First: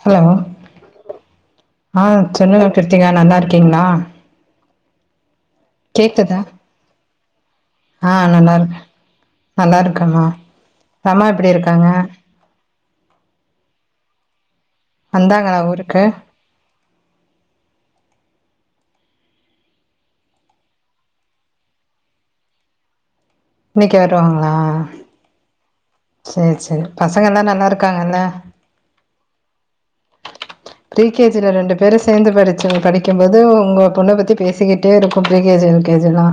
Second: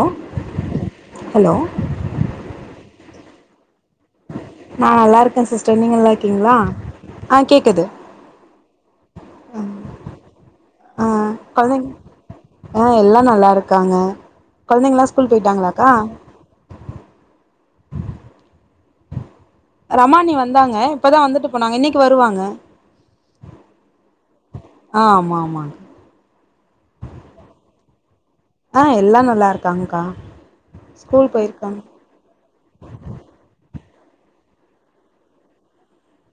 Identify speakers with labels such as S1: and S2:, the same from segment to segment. S1: Hello
S2: hello
S1: ஆ சென்னுங்க கிருத்திகா நல்லா இருக்கீங்களா
S2: நா நல்லா இருக்கே சிஸ்டர் நீங்க நல்லா
S1: கேக்குதா
S2: இருக்கீங்களா ஆ கேக்குது
S1: ஆ நல்லா இருக்கே நல்லா இருக்காம்மா
S2: ஆ
S1: ரமா எப்பிடி இருக்காங்க
S2: கொழந்தைங்க ஆ எல்லா நல்லா இருக்காங்க கொழந்தெங்க எல்லா ஸ்கூல்
S1: வந்தாங்களா
S2: போய்ட்டாங்களாகா
S1: ஊருக்கு
S2: ரமா அண்ணி வந்தாங்க இப்பதா வந்துட்டு போனாங்க இன்னெக்கி வருவாங்க
S1: இன்னெக்கி வருவாங்களா
S2: அ ஆமா ஆமா
S1: சேர் சேரி பசங்க எல்லா நல்லா இருக்காங்கல
S2: ஆ எல்லா நல்லா இருக்காங்கா
S1: ப்ரீ கே ஜி ல ரெண்டு பேரு ஸ் சேந்து படிச்சு படிக்கும்போது உங்க பொண்ண பத்தி பேசிக்கிட்டே இருக்கு pre K G L K G எல்லா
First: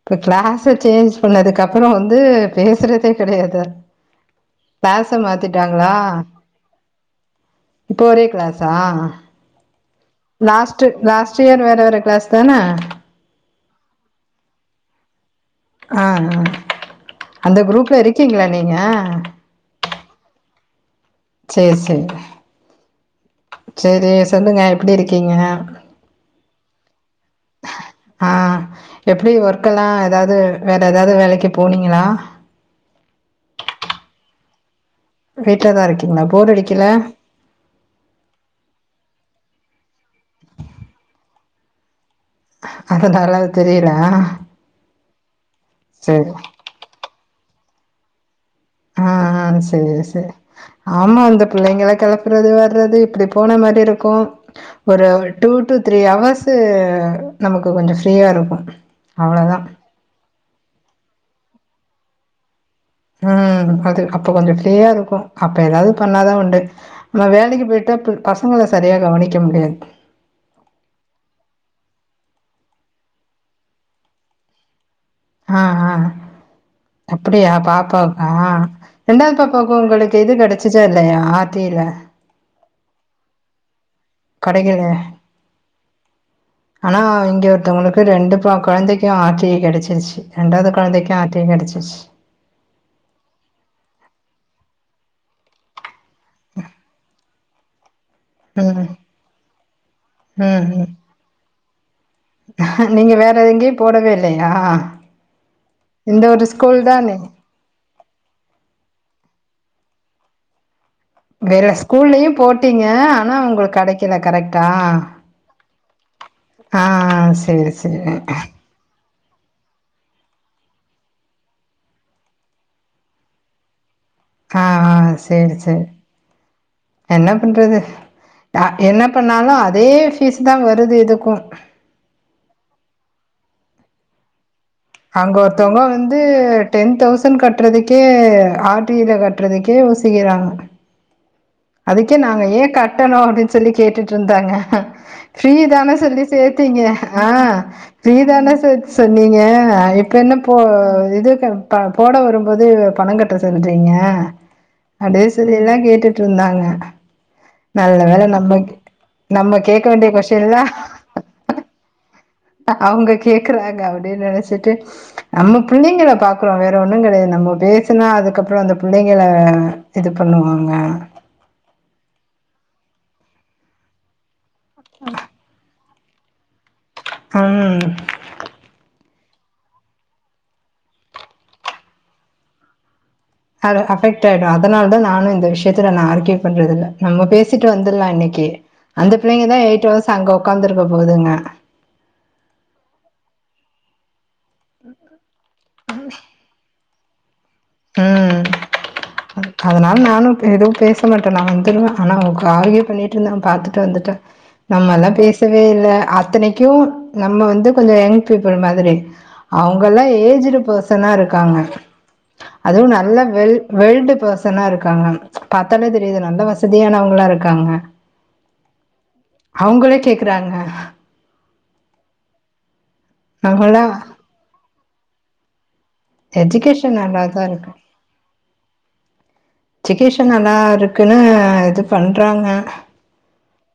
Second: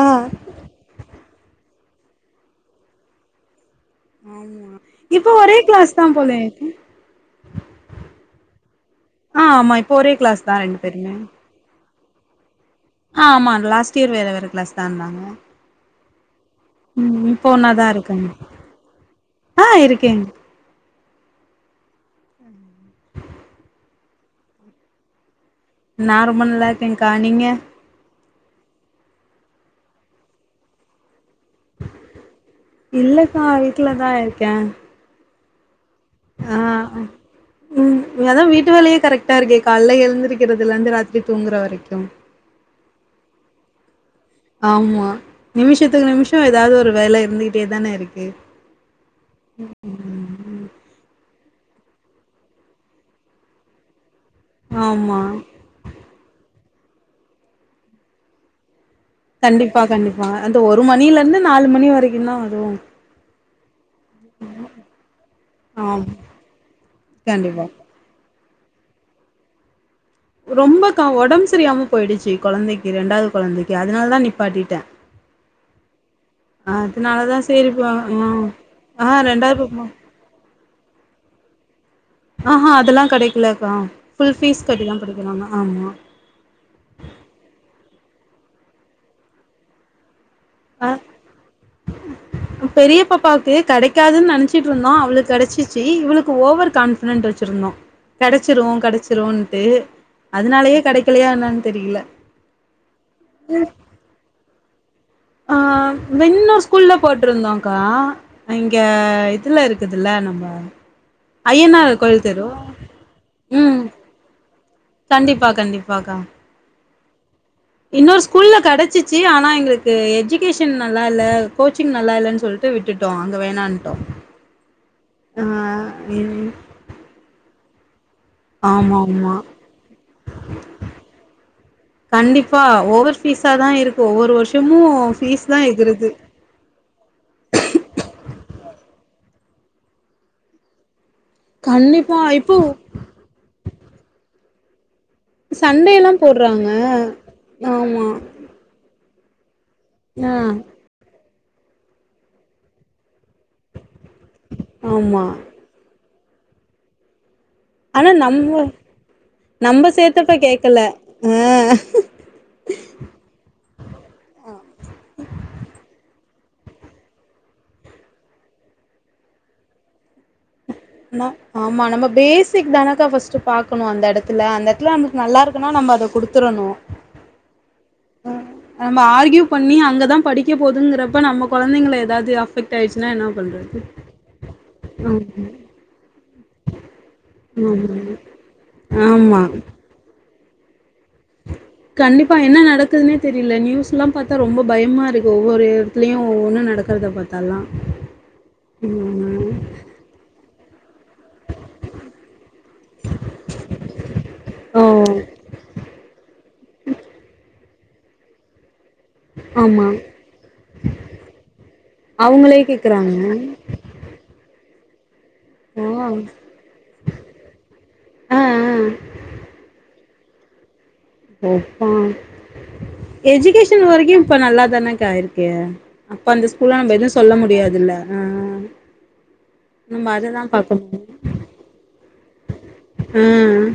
S2: ஆ
S1: இப்ப க்ளாஸ சேஞ்ச் பண்ணதுக்கு அப்பறோ வந்து பேசுறதே கெடயாது அது
S2: ஆமா
S1: க்ளாச
S2: இப்ப ஒரே
S1: மாத்திட்டாங்களா
S2: கிளாஸ் தா போல இருக்கு
S1: இப்ப ஒரே க்ளாஸ் தா
S2: அ ஆமா இ
S1: லாஸ்ட்டு லாஸ்ட் இயர் வேற வேற க்ளாஸ் தான
S2: அ ஆமா லாஸ்ட் இயர் வேற வேற க்ளாஸ் தா இருந்தாங்க
S1: அ அ
S2: ம் இப்போ
S1: அந்த
S2: ஒன்னாதா
S1: க்ரூப்ல
S2: இருக்காங்க
S1: இருக்கீங்ளா நீங்க
S2: ஆ இருக்கேங்
S1: சேர் சேரி சேரி சொல்லுங்க எப்பிடி இருக்கீங்க
S2: நா ரொம்ப நல்லா இருக்கேங்கா நீங்க
S1: ஆ எப்டி ஒர்க் எல்லா ஏதாது வேற ஏதாது வேலைக்கு போனீங்களா
S2: இல்லக்கா வீட்ல தா இருக்கேன்
S1: வீட்லதா இருக்கீங்களா போர் அடிக்கல
S2: உம் அதா வீட்டு வேலயே கரெக்டா இருக்கே காால்ல எந்திருக்கறதுல இருந்து ராத்திரி தூங்கற வரைக்கும்
S1: அதனால அது தெரியல
S2: ஆமா நிமிஷத்துக்கு
S1: சேரி
S2: நிமிஷ ஏதாவது ஒரு வேல இருந்துகிட்டே தானே இருக்கு
S1: ஆ சரி சரி ஆமா அந்த பிள்ளைங்கள களப்புறது வர்றது இப்டி போன மாரி இருக்கு ஒரு
S2: ஆமா
S1: டூ ட்டு த்ரீ ஹர்ஸ் நமக்கு கொஞ்ச ஃப்ரீயா இருக்கு அவ்ளோதா
S2: கண்டிப்பா கண்டிப்பா அது ஒரு மணிலந்து நாலு மணி வரைக்கு தா அதுவு
S1: ம் அது அப்போ கொஞ்ச ஃப்ரீயா இருக்கு அப்ப ஏதாவது
S2: ஆம்
S1: பண்ணாதா உண்டு நம்ம
S2: கண்டிப்பா
S1: வேலைக்கு போயிட்டா பசங்கள சரியா கவனிக்க முடியாது
S2: ரொம்பக்கா ஒடம்ப சரியாம போயிடுச்சு கொழந்தைக்கு ரெண்டாவது கொழந்தைக்கு அதனால தா நிப்பாட்டிட்டே
S1: ஆ ஆ
S2: அதனாலதா
S1: அப்டியா
S2: சரி இப்ப ஆ
S1: பாப்பாவுக்கா
S2: ஆ
S1: ரெண்டாவது பாப்பாவுக்கு
S2: பாப்பா
S1: உங்களுக்கு இது கடச்சுசா இல்லயா ஆர்ட்டில
S2: ஆ ஹா அதல்லா கடைக்கலக்கா புல் பீஸ் கட்டி
S1: கெடைக்கலையா?
S2: தா படிக்கறாங்க ஆமா
S1: ஆனா இங்க ஒருத்தவங்களுக்கு ரெண்டு ப கொழந்தைக்கு ஆர்டிவி கடச்சிருச்சு ரெண்டாவது
S2: அ
S1: கொழந்தைக்கு ஆர்ட்டியே கடடுச்சு
S2: பெரிய பாப்பாவுக்கு கடைக்காதுன்னு நனச்சிட்டுருந்தோ அவளுக்கு கடச்சிச்சு இவளுக்கு ஓவர் கான்பிடன்ட் வச்சிருந்தோ கடச்சிரு
S1: ம்,
S2: கடச்சிருன்டு
S1: ம்,
S2: அதனாலேயே
S1: ம்.
S2: கடக்க இல்லயா என்னான்னு தெரில
S1: நீங்க வேற எங்கயு போடவே இல்லயா
S2: ஆ வின்னர் ஸ்கூல்ல போட்ருந்தோன்கா இங்க இதுல இருக்குதுல்ல நம்ம
S1: வேற
S2: ஐயனார் கோயில்
S1: ஸ்கூல்லயு
S2: தெரு
S1: போட்டீங்க ஆனா
S2: ம்
S1: உங்களுக்கு கடைக்கல கரெக்டா
S2: கண்டிப்பா கண்டிப்பாக்கா
S1: ஆ சரி
S2: இன்னொரு ஸ்கூல்ல கடச்சிட்டு சு ஆனா எங்களுக்கு எஜுகேஷன் நல்லா இல்ல கோச்சிங் நல்லா இல்லன்னு சொல்ட்டு விட்டுட்டோ அங்க வேணாட்டோ
S1: ஆ
S2: ஆ
S1: சேரி சேரி என்ன பண்றது
S2: ஆமா
S1: என்ன
S2: ஆமா
S1: பண்ணாலு அதே பீஸ் தா வருது இதுக்கு
S2: கண்டிப்பா ஓவர் பீஸா தா இருக்கு ஒவ்வொரு வருஷமு
S1: அங்க
S2: ஃபீஸ் தா
S1: ஒருத்தவங்க
S2: எகுறுது
S1: வந்து டென் தௌசண்ட் கட்டறதுக்கே ஆர்டிவில கட்டுறதுக்கே ஒசிக்கறாங்க அதுக்கே
S2: கண்டிப்பா
S1: நாங்க
S2: இப்போ
S1: ஏன் கட்டணு அப்டின்னு சொல்லி கேட்டு இருந்தாங்க ஃப்ரீ தானே
S2: சண்டே எல்லா
S1: சொல்லி
S2: போட்றாங்க
S1: சேத்தீங்க ஆ
S2: ஆமா
S1: ஃப்ரீ தானே சேத் சர் நீங்க இப்ப
S2: ஆ
S1: என்ன போ இது போட வரும்போது பணம் கட்ட சொல்றீங்க
S2: ஆமா
S1: தேசேது எல்லா கேட்டு ருந்தாங்க நல்ல வேள நம்ம நம்ம கேட்க வேண்டிய கொஸ்டின்ல்லா
S2: ம்
S1: அவங்க கேக்கறாங்க அப்டின்னு நெனச்சிட்டு நம்ம புள்ளைங்கள பாக்கறோ வேற ஒண்ணு கடையது நம்ம பேசுனா அதுக்கப்புற அந்த புள்ளைங்கள இது பண்ணுவாங்க
S2: ஆமா நம்ம பேசிக் தானக்கா ஃபர்ஸ்ட் பாக்கணு அந்த எடத்துல அந்த இந்த எடத்துல நமக்கு நல்லா இருக்குனா நம்ம அத குடுத்தடணு
S1: ம்
S2: ம் நம்ப ஆர்கியூ பண்ணி அங்கதா படிக்க போதுங்குறப்ப நம்ம கொழந்தைங்களா எதாவ்து அஃபெக்ட் டாய்ச்சுனா என்ன பண்றது
S1: அது அஃபெக்ட் ஆய்டு அதனால தா நானு இந்த
S2: ஆமா
S1: விஷ்யத்துல நா ஆர்கியூ பண்றதுல்ல நம்ம பேசிட்டு வந்துல்லா
S2: ஆமா
S1: இன்னிக்கி அந்த
S2: ஆமா
S1: பிள்ளைங்க தா எய்ட் அவர்ஸ் அங்க ஒக்காந்துருக்க போதுங்க
S2: கண்டிப்பா என்ன நடக்குதுனே தெரில நியூஸ்லா பாத்தா ரொம்ப பயமாருக்கு ஒவ்வொரு எடத்லயு ஒவ்வொன்னு நடக்குறத பாத்தால்லா
S1: ம் அதனால நானு பே எதுவு பேச மாட்ட நா வந்துருவ ஆனா அவகு ஆர்கியு பண்ணிட்ருந்தாங் பாத்துட்டு வந்துட்ட
S2: ஓ
S1: நம்மல்லா பேசவே இல்ல அத்தனைக் க்யூ நம்ம வந்து கொஞ்சோ யங் பீப்புள் மாதிரி
S2: ஆமா
S1: அவங்கல்லா ஏஜ்டு பார்சனாருக்காங்க
S2: அவங்களே
S1: அதுவு நல்ல
S2: கேக்குறாங்க
S1: வெல் வெல்டு பார்சனாருக்காங்க
S2: ஓ
S1: பாத்தாலே தெரிது நல்லா வசதியானவ்ங்ளா இருக்காங்க
S2: ஆ ஆ
S1: அவுங்களே கேக்குறாங்க
S2: வெப்பாங்
S1: நம்மல்லா
S2: எஜுகேஷன் வரைக்கு இப்ப நல்லாதானங்கா இருக்கே அப்ப அந்த ஸ்கூல்ல நம்ப
S1: எஜுகேஷன்
S2: எதுவு சொல்ல
S1: நல்லாதா இருக்கு
S2: முடியாதுல்ல ஆ ஆ
S1: ஜுகேஷன் நல்லாருக்குனு இது பண்றாங்க
S2: ம்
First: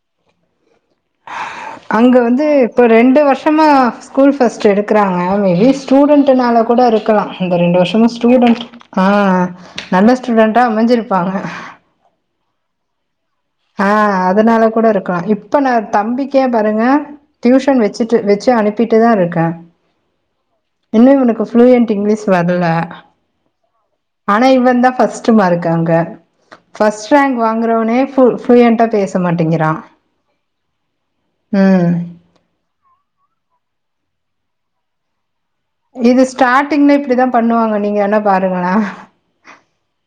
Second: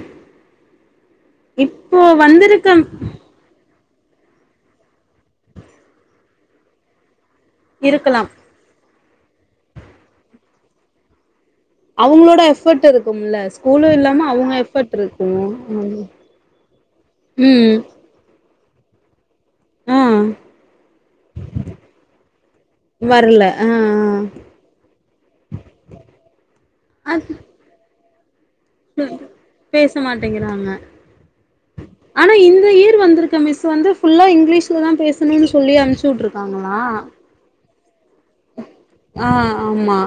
S1: அங்க வந்து
S2: வந்திருக்க
S1: இப்ப ரெண்டு வர்ஷமா ஸ்கூல் ஃபர்ஸ்ட்டு எடுக்குறாங்க மேபி ஸ்டூடண்ட்டுனால கூட இருக்கலா இந்த ரெண்டு வருஷ்ஷமா
S2: இருக்கலா
S1: ஸ்டூடண்ட் ஆ நல்ல ஸ்டூடண்ட்டா அமஞ்சிருப்பாங்க
S2: அவுங்ளோட எஃபோர்ட் இருக்கும்ல ஸ்கூ
S1: ஆஹ அதனால கூடருக்கலா இப்ப நா தம்பிக்கே பாருங்க
S2: ம்
S1: ட்யூஷன் வெச் சுட்டு வெச்சு அனுப்பிட்டுதாருக்கே
S2: ஆ
S1: இன்னு இவனுக்கு ஃப்ளூயண்ட் இங்லீஸ் வரல
S2: வரல ஆ ஆ
S1: ஆனா இவன் தா ஃபர்ஸ்ட்டு மார்க்கு அங்க ஃபர்ஸ்ட் ரேங்க் வாங்குறவ்னே ஃபுல் ஃப்ளூயன்ட்டா பேச மாட்டிங்கிறான்
S2: பேச மாட்டேங்கிறாங்க
S1: ம்
S2: ஆனா இந்த இயர் வந்துருக்க மிஸ் வந்து ஃபுல்லா இங்லீஷ் லதா பேசணுன் சொல்லி அம்ச்சு
S1: இது
S2: உட்ருக்காங்களா
S1: ஸ்டார்ட்டிங்ல இப்படிதான் பண்ணுவாங்க நீங்க வேன்னா பாருங்களா
S2: ஆ ஆம்மா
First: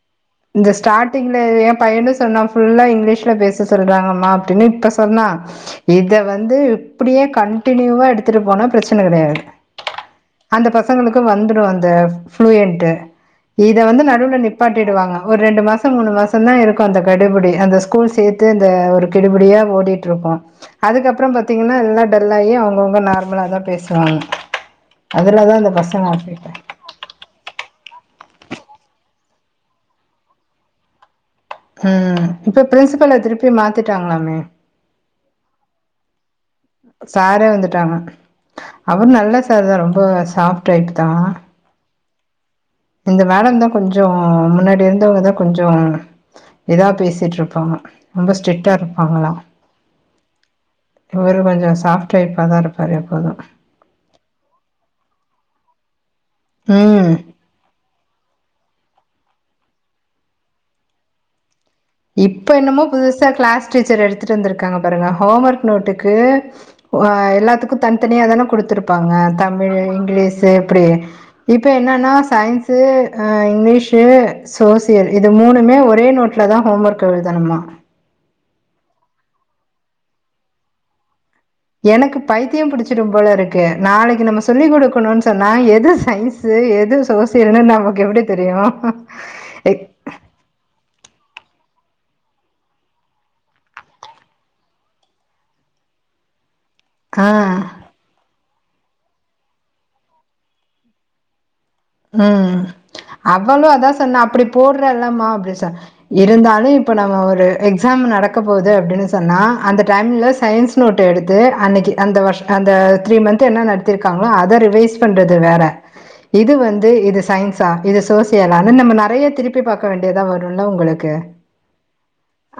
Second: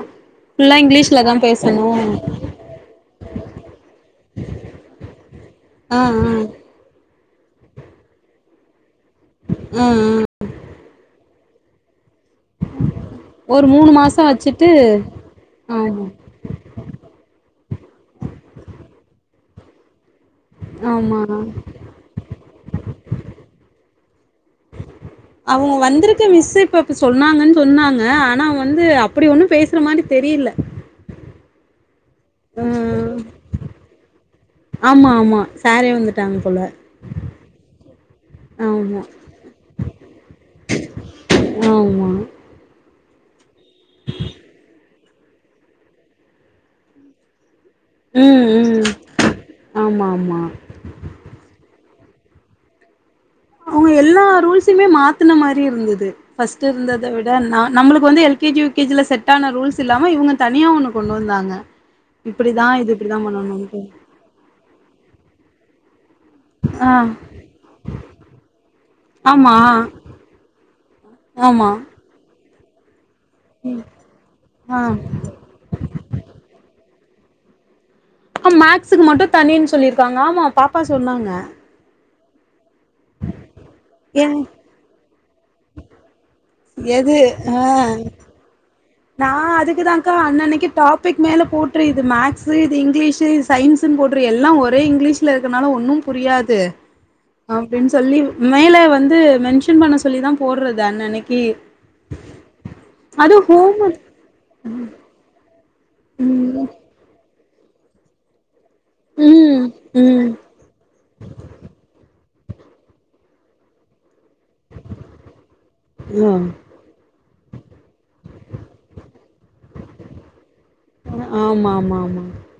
S1: இந்த ஸ்டார்டிங்ல ஏ பையனு சொன்னா ஃபுல்லா இங்லிஷ்ல பேச சொல்றாங்கம்மா அப்டின்னு இப்ப சொன்னா
S2: ஆ
S1: இத
S2: ஆ
S1: வந்து இப்புடியே கன்டிநியூவா எடுத்துட்டு போனா ப்ரச்சன கடையாத்
S2: ம் ம்
S1: அந்த பசங்களுக்கு வந்துடும் அந்த ஃபுளுயண்ட்டு
S2: ஒரு
S1: இத
S2: மூணு
S1: வந்து
S2: மாசோ
S1: நடுவுல
S2: வச்சுட்டு
S1: நிப்பாட்டிடுவாங்க ஒர் ரெண்டு மாசோ
S2: ஆமா
S1: மூணு மாசோ ட்டுந்தா இருக்கும் அந்த கடுபுடி அந்த ஸ்கூல் சேத்து இந்த ஒரு கெடுபுடியா ஓடிட்ருக்கும்
S2: ஆமா
S1: அதுக்கப்றோ பாத்திங்கன்னா எல்லா டல்லாயி அவுங்கவுங்க நார்மலா தா பேசுவாங்க அதுலதா இந்த
S2: அவுங்க
S1: பசங்க
S2: வந்ருக்க
S1: அஃபெக்ட்
S2: மிஸ் இப்பப் இப்ப சொன்னாங்கன் சொன்னாங்க ஆனா வந்து அப்புடி ஒன்னு பேசுற மாரி தெரியில
S1: ம் ம் இப்ப ப்ரின்சுபல திருப்பி மாத்திட்டாங்ளாமே
S2: ஆமா ஆமா சாரே வந்துட்டாங்க போல
S1: சாரே வந்துட்டாங்க
S2: ஆமா
S1: அவுர் நல்ல சார் தா ரொம்போ சாஃப்ட் டைப் தா
S2: ஆம்மா
S1: இந்த மேடம் தா கொஞ்சோ முன்னாடி இருந்தவுங்க தா கொஞ்சோ எதயாத் பேசிட்ருப்பாங்களா ரொம்ப
S2: ம் ம்
S1: ஸ்ட்ரிக்டாருப்பாங்களா
S2: ஆமா ஆமா
S1: இவரு கொஞ்சோ சாஃப்ட் டைப்பா தா இருப்பாரு எப்போது
S2: அவங்க எல்லா ரூல்ஸ்சுமே மாத்தின மாரி இருந்தது பர்ஸ்ட்டு இருந்தத
S1: ம்
S2: விட நா நம்மளுக்கு வந்து L K G U K G ல செட் ஆன ரூல்ஸ் இல்லாம இவங்க தனியா ஒண்ணு கொண்டு வந்தாங்க
S1: இப்ப
S2: இப்படிதா
S1: என்னமோ
S2: இது இப்படிதா
S1: புதுச கிளாஸ்
S2: பண்ணணுன்ட்டு
S1: டீச்சர் எடுத்துட்டுருந்திருக்காங்க பாருங்க ஹோம் ஒர்க் நோட்டுக்கு ஆ எல்லாத்துக்கு தன்த்தனியாதானே
S2: ஆமா
S1: தமிழ் இங்கிலிஷ்சு இப்படி இப்ப
S2: ஆமா
S1: என்னன்னா சயின்ஸ் து ஆ இங்கிலீஷு
S2: ஆ
S1: சோசியல் இது மூனுமே ஒரே நோட்ல தா ஹோம் ஒர்க் எழுதணுமா
S2: அ மேக்ஸ்க்கு மட்டு தனின் சொல்லியிருக்காங்க ஆமா பாப்பா சொன்னாங்க
S1: எனக்கு பைத்தியோ புடிச்சிடும் போல இருக்கு
S2: ஏ
S1: நாளைக்கு நம்ம சொல்லி கொடுக்கணுன் சொன்னா எது சைஸ் சு எது சோசியல்ன்னு நமக்கு எப்படி தெரியு
S2: நா அதுக்கு தாங்க்கா அன்னைக்கு அன்னனைக்கு டாபிக் மேல போட்டுரு இது மேக்ஸு இது இங்கிலீஷு சயின்ஸுன் போட்ரு எல்லா ஒரே இங்கிலீஷில இருக்கனால ஒன்னும் புரியாது
S1: ஆ
S2: அப்டின் சொல்லி மேல வந்து மென்ஷன் பண்ண சொல்லிதா போற்றது அன்னன்னைக்கி
S1: ம் அவளு அதா சொன்னா அப்டி போற்றல்லல்லம்மா அப்டி சொன்
S2: ம்
S1: இருந்தாலு இப்ப நம்ம ஒரு எக்ஸாம்ன் நடக் க்க போது அப்டின்னு சொன்னா
S2: ம்
S1: அந்த ட்ரன்ல
S2: ம்
S1: சயின்ஸ் நோட்டு் எடுத்து அன்னைக்கு அந்த வருஷ் அந்த த்ரீ மந்த்து என்ன நடத்திருக்காங்களோ அத ரிவைஸ் பண்றது வேற இது வந் து இது சயின்ஸா இது சோசியலான்னு நம்ம நெறைய திருப்பி பாக்க வேண்டியதா வருல்ல உங்களுக்கு
S2: மா மா மா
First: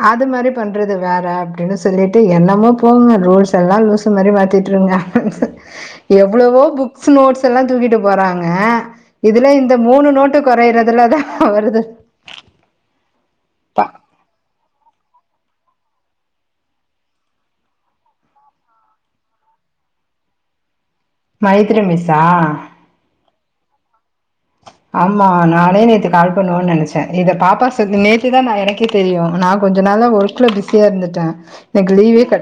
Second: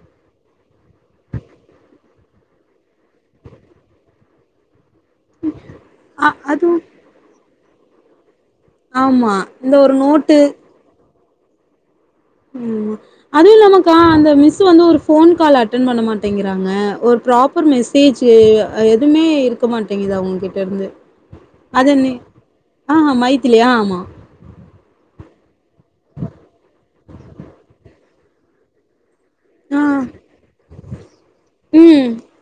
S1: அது மாரி பண்றது வேற அப்டின்னு சொல்லிட்டு என்னமோ போங்க ரூல்ஸ் எல்லா லூசு மாரி மாத்திட்டுருங்க
S2: ஆ
S1: எவ்ளோவோ
S2: அதுவு
S1: புக்ஸ் நோட்ஸ் எல்லா தூக்கிட்டு போறாங்க இதுல இந்த மூனு நோட்டு குறையறதுல தா வருது
S2: ம்மா அது இல்லாமக்கா அந்த மிஸ்சு வந்து ஒரு ஃபோன் கால் அட்டென் பண்ண மாட்டேங்கிறாங்க ஒரு ப்ராப்பர் மெசேஜ்ஜு எதும்மே க்க மாட்டிங்குதா அவுங்க கிட்ட இருந்து
S1: மைதிலி
S2: அது என்ன
S1: மிஸ்ஸா
S2: ஆ மைத்திலி ஆ ஆமா
S1: ஆமா நானே நேத்து கால் பண்ணுன் நெனச்சே இத பாப்பா சொ நேத்து தா நா எனக்கே தெரியு நா
S2: ஆ
S1: கொஞ்ச நாளா ஒர்க்குல பிஸியா இருந்துட்டே எனக்கு
S2: ம்
S1: லீவே கெ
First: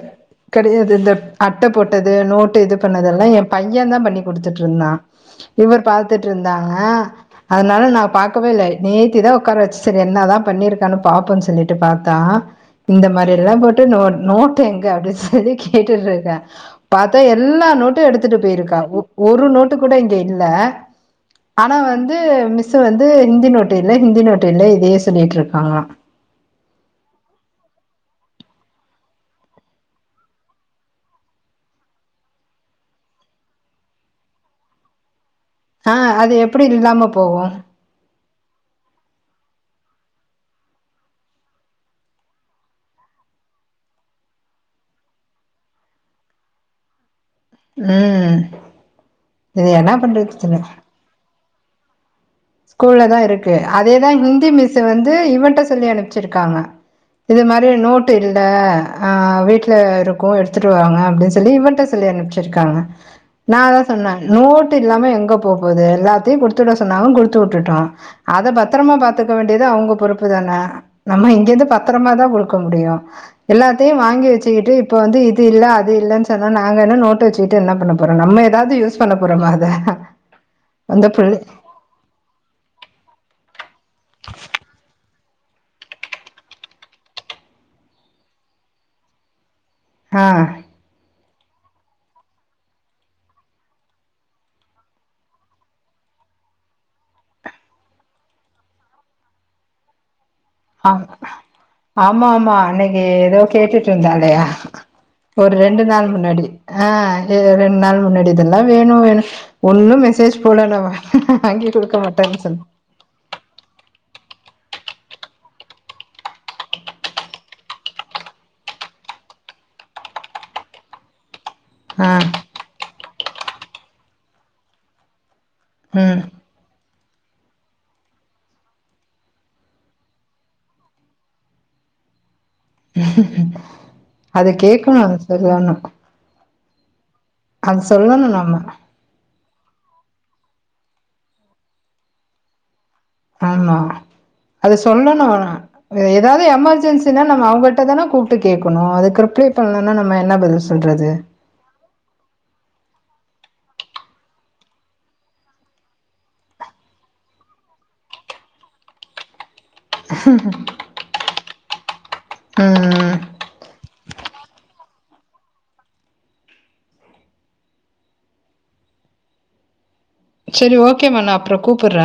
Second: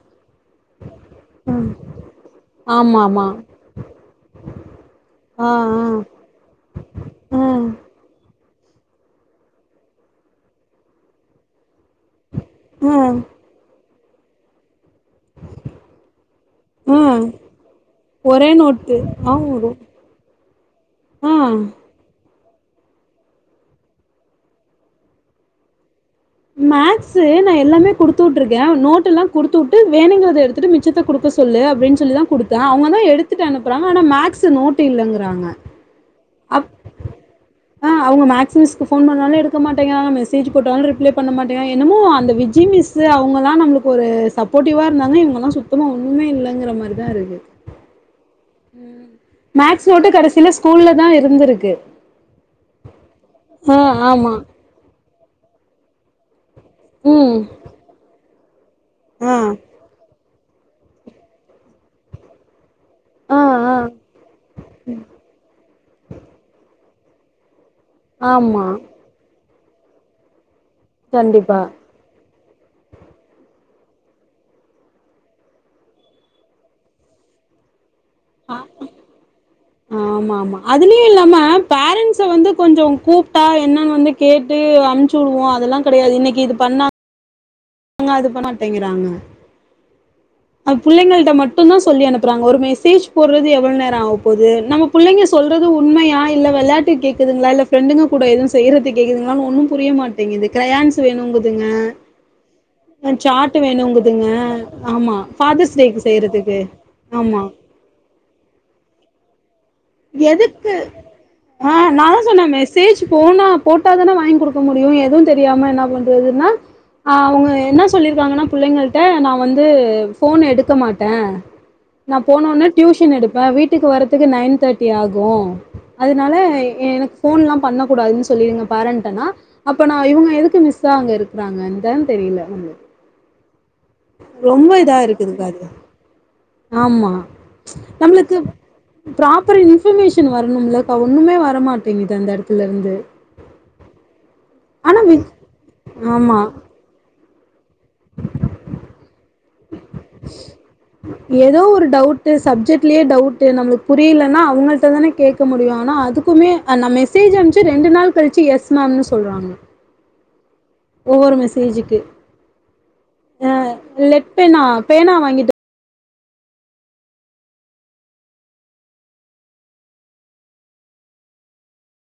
S1: கெடையாதுல்ல அட்ட போட்டது நோட்டு இது
S2: ஆமா ஆமா
S1: பண்ணதெல்லா எ பைய தா பண்ணி குடுத்துட்ருந்தா
S2: ஆ
S1: இவர் பாத்தட் இருந்தாங்க
S2: ஆ ம்
S1: அதனால நா பாக்கவே இல்ல நேத்திதா ஒக்கார வச்சு சரி என்ன தா பண்ணிருக்கான்னு பாப்போன் சொல்லிட் டு பாத்தா இந்த
S2: ம்
S1: மாரி எல்லா பொட்டு நோ போட்டு நோட்டு எங்க அப்டின் சொல்லி கேட்டுட்ருக்கே பாத்தா
S2: ம்
S1: எல்லா நோட்டு எடுத்துட்டு
S2: ஒரே
S1: போயிருக்கா
S2: நோட்டு
S1: ஒ ஒரு
S2: ஆமா
S1: நோட்டு கூட இங்க இல்ல
S2: ஆ
S1: ஆனா வந்து மிஸ்ஸு வந்து ஹிந்தி நோட்டு இல்ல ஹிந்தி நோட்டு இல்ல இதையே சொல்லிட்ருக்காங்கலா
S2: மேக்ஸு நா எல்லாமே கொடுத்து உற்றுக்கே நோட்ட எல்லா குடுத்து உட்டு வேணுங்கறத எடுத் துட்டு மிச்சத்த குடுக்க சொல்லு அப்டின் சொல்லி தா குடுத்தே அவங்க தா எடுத்துட்டு அனுப்புறாங்க ஆனா மேக்ஸ்ஸு நோட்டு் இல்லங்கிறாங்க
S1: ஆ அது எப்டி இல்லாம போகு
S2: ஆ அவ்ங்க மேக்ஸ் மிஸ்க்கு போன் பண்ணாலே எடுக்க மாட்டேங்கிறாங்க மெசேஜ் போட்டால் ரிப்ளே பண்ண மாட்டிறா என்னமோ அந்த விஜி மிஸ்சு அவுங்கல்லா நம்மளுக்கு ஒரு சப்போர்டிவா இருந்தாங்க இவங்கலா சுத் தமா ஒன்னுமே இல்லங்கிற மாரி தா இருக்கு
S1: ம் இது
S2: மேக்ஸ்
S1: என்னா
S2: நோட்டு
S1: பண்றது
S2: கடசியில
S1: சொல்லு
S2: ஸ்கூல்ல தா இருந்திருக்கு
S1: ஸ்கூல்ல தா இருக்கு
S2: ஆ
S1: அதேதா
S2: ஆமா.
S1: ஹிந்தி மிஸ்ஸு வந்து இவன்ட சொல்லி அனுப்ச்சிருக்காங்க
S2: ம்.
S1: இது மாரி நோட்டு இல்ல அ
S2: ஆ.
S1: வீட்ல இருக்கு எ ட்த்துட்டுவாங்க அப்டின் சொல்லி இவன்ட்ட சொல்லி அனுப்ச்சிருக்காங்க
S2: ஆ
S1: நா
S2: ஆ.
S1: அதா சொன்ன நோட்டு இல்லாம எங்க போ போது எல்லாத்தையு குடுத்துட சொன்னாங்க குடுத் துட்டுட்டோ அத
S2: ஆமா.
S1: பத்திரமா பாத்துக்க வேண்டியது அவங்க பொறுப்பு தான நம்ம
S2: கண்டிப்பா.
S1: இங்கேந்து பத் பத்துரமா தா குடுக்க முடியு எல்லாத்தையு வாங்கி வச்சுக்கிட்டு இப்போ வந்து இது இல்ல அது இல்லன் சொன்னா நாங்க என்ன நோட்டு வச்சுக்கிட்டு என்ன பண்ணப் போறோ நம்ம ஏதாது யூஸ் பண்ண போறோமா அத
S2: ஆமாமா அதுலயு இல்லாம
S1: கேக்
S2: மிஸ்ஸு வந்து கொஞ்சோ கூப்ட்டா என்னன் வந்து கேட்டு அமுச்சு விடுவோ அதெல்லா கெடையாது இன்னைக்கி இது பண்ணா அவங்க அது பண்ண மாட்டேங்கிறாங்க
S1: ஆ
S2: அது புள்ளைங்கள்ட்ட மட்டு தா சொல்லி அனுப்புறாங்க ஒரு மெசேஜ் போடுறது எவ்ள நேரோ ஆக போது நமக் புள்ளைங்க சொல்றது உண்மையா இல்ல வெளாட்டுக் கேக்குதுங்ளா இல்ல ப்ரெண்டுங்க கூட எதுவு செய்றதுக் கேக்குதுங்களான் ஒன்னு புரிய மாட் டேங்குது
S1: ஆ
S2: க்ரையான்ஸ் வேணுங்குதுங்க
S1: ஆமா ஆமா அன்னைக்கு ஏதோ
S2: சாட்டு
S1: கேட்டுட்டு
S2: வேணுங்குதுங்க
S1: இருந்தாலயா
S2: ஆமா
S1: ஒரு
S2: ஃபாதர்ஸ் டேக்கு செய்றதுக்கு ஆமா
S1: ரெண்ட் நாள் முன்னாடி இதெல்லா வேணு வேணு ஒன்னு மெசேஜ் போல
S2: எதுக்கு
S1: நா வாங்கி
S2: ஆ
S1: குடுக்க
S2: நான்தா
S1: மாட்டன்
S2: சொன்னே
S1: சொன்ன
S2: மெசேஜ் போனா போட்டாதான வாங்கி குடுக்க முடியு எது தெரியாம என்ன பண்றதுன்னா ஆ அவங்க என்ன சொல்லிருக்காங்கன்னா புள்ளைங்கள்ட நா வந்து ஃபோன் எடுக்க மாட்ட
S1: ஆ
S2: நா போனோன டியூஷன் எடுப்ப வீட்டுக்கு வரதுக்கு நைன் தேட்டி ஆகு
S1: ம்
S2: அதனால எனக்கு ஃபோன்லா பண்ண கூடாதுன் சொல்லிருங்க பேரண்டனா அப்ப நா இவங்க எதுக்கு மிஸ்சா அங்க இருக்கிறாங்கன்ந்தா தெரில நம்ளுக்
S1: அத
S2: இதா
S1: கேக்கணு
S2: இருக்குதுக்கா
S1: சரிதான
S2: அது ஆமா
S1: சொல்லணு
S2: நம்ளுக்கு
S1: நம்ம
S2: ப்ராப்பர் இன்பர்மேஷன் வரணும்லக்கா ஒண்ணுமே வரமாட்டேங்குது அந்த எடத்துல இருந்து
S1: ஆமா அது
S2: ஆனா வி
S1: சொல்லனு
S2: ஆமா
S1: ஏதாவது எமர்ஜென்சின்னா நம்ம அவங்கட் ட தான கூப்டு கேகணு அதுக்கு ரிப்ளை பண்லனா நம்ம என்ன பதில் சொல்றது
S2: ஏதோ ஒரு டவுட்டு சப்ஜெக்ட்லே டவுட்டு நம்ளுக்கு புரியலன்னா அவங்கள்ட தான கேக் க முடியு ஆனா அதுக்குமே நா மெசேஜ் அம்ச்சு ரெண்டு நாள் கழிச்சு எஸ் மம்னு சொல்றாங்க
S1: [inaudible]
S2: ஒவ்வொரு மெசேஜுக்கு
S1: அ அ
S2: அ லெட் பேனா பேனா வாங்கிட்டு
S1: சரி ஓகேம்மா நா அப்றோ கூப்புற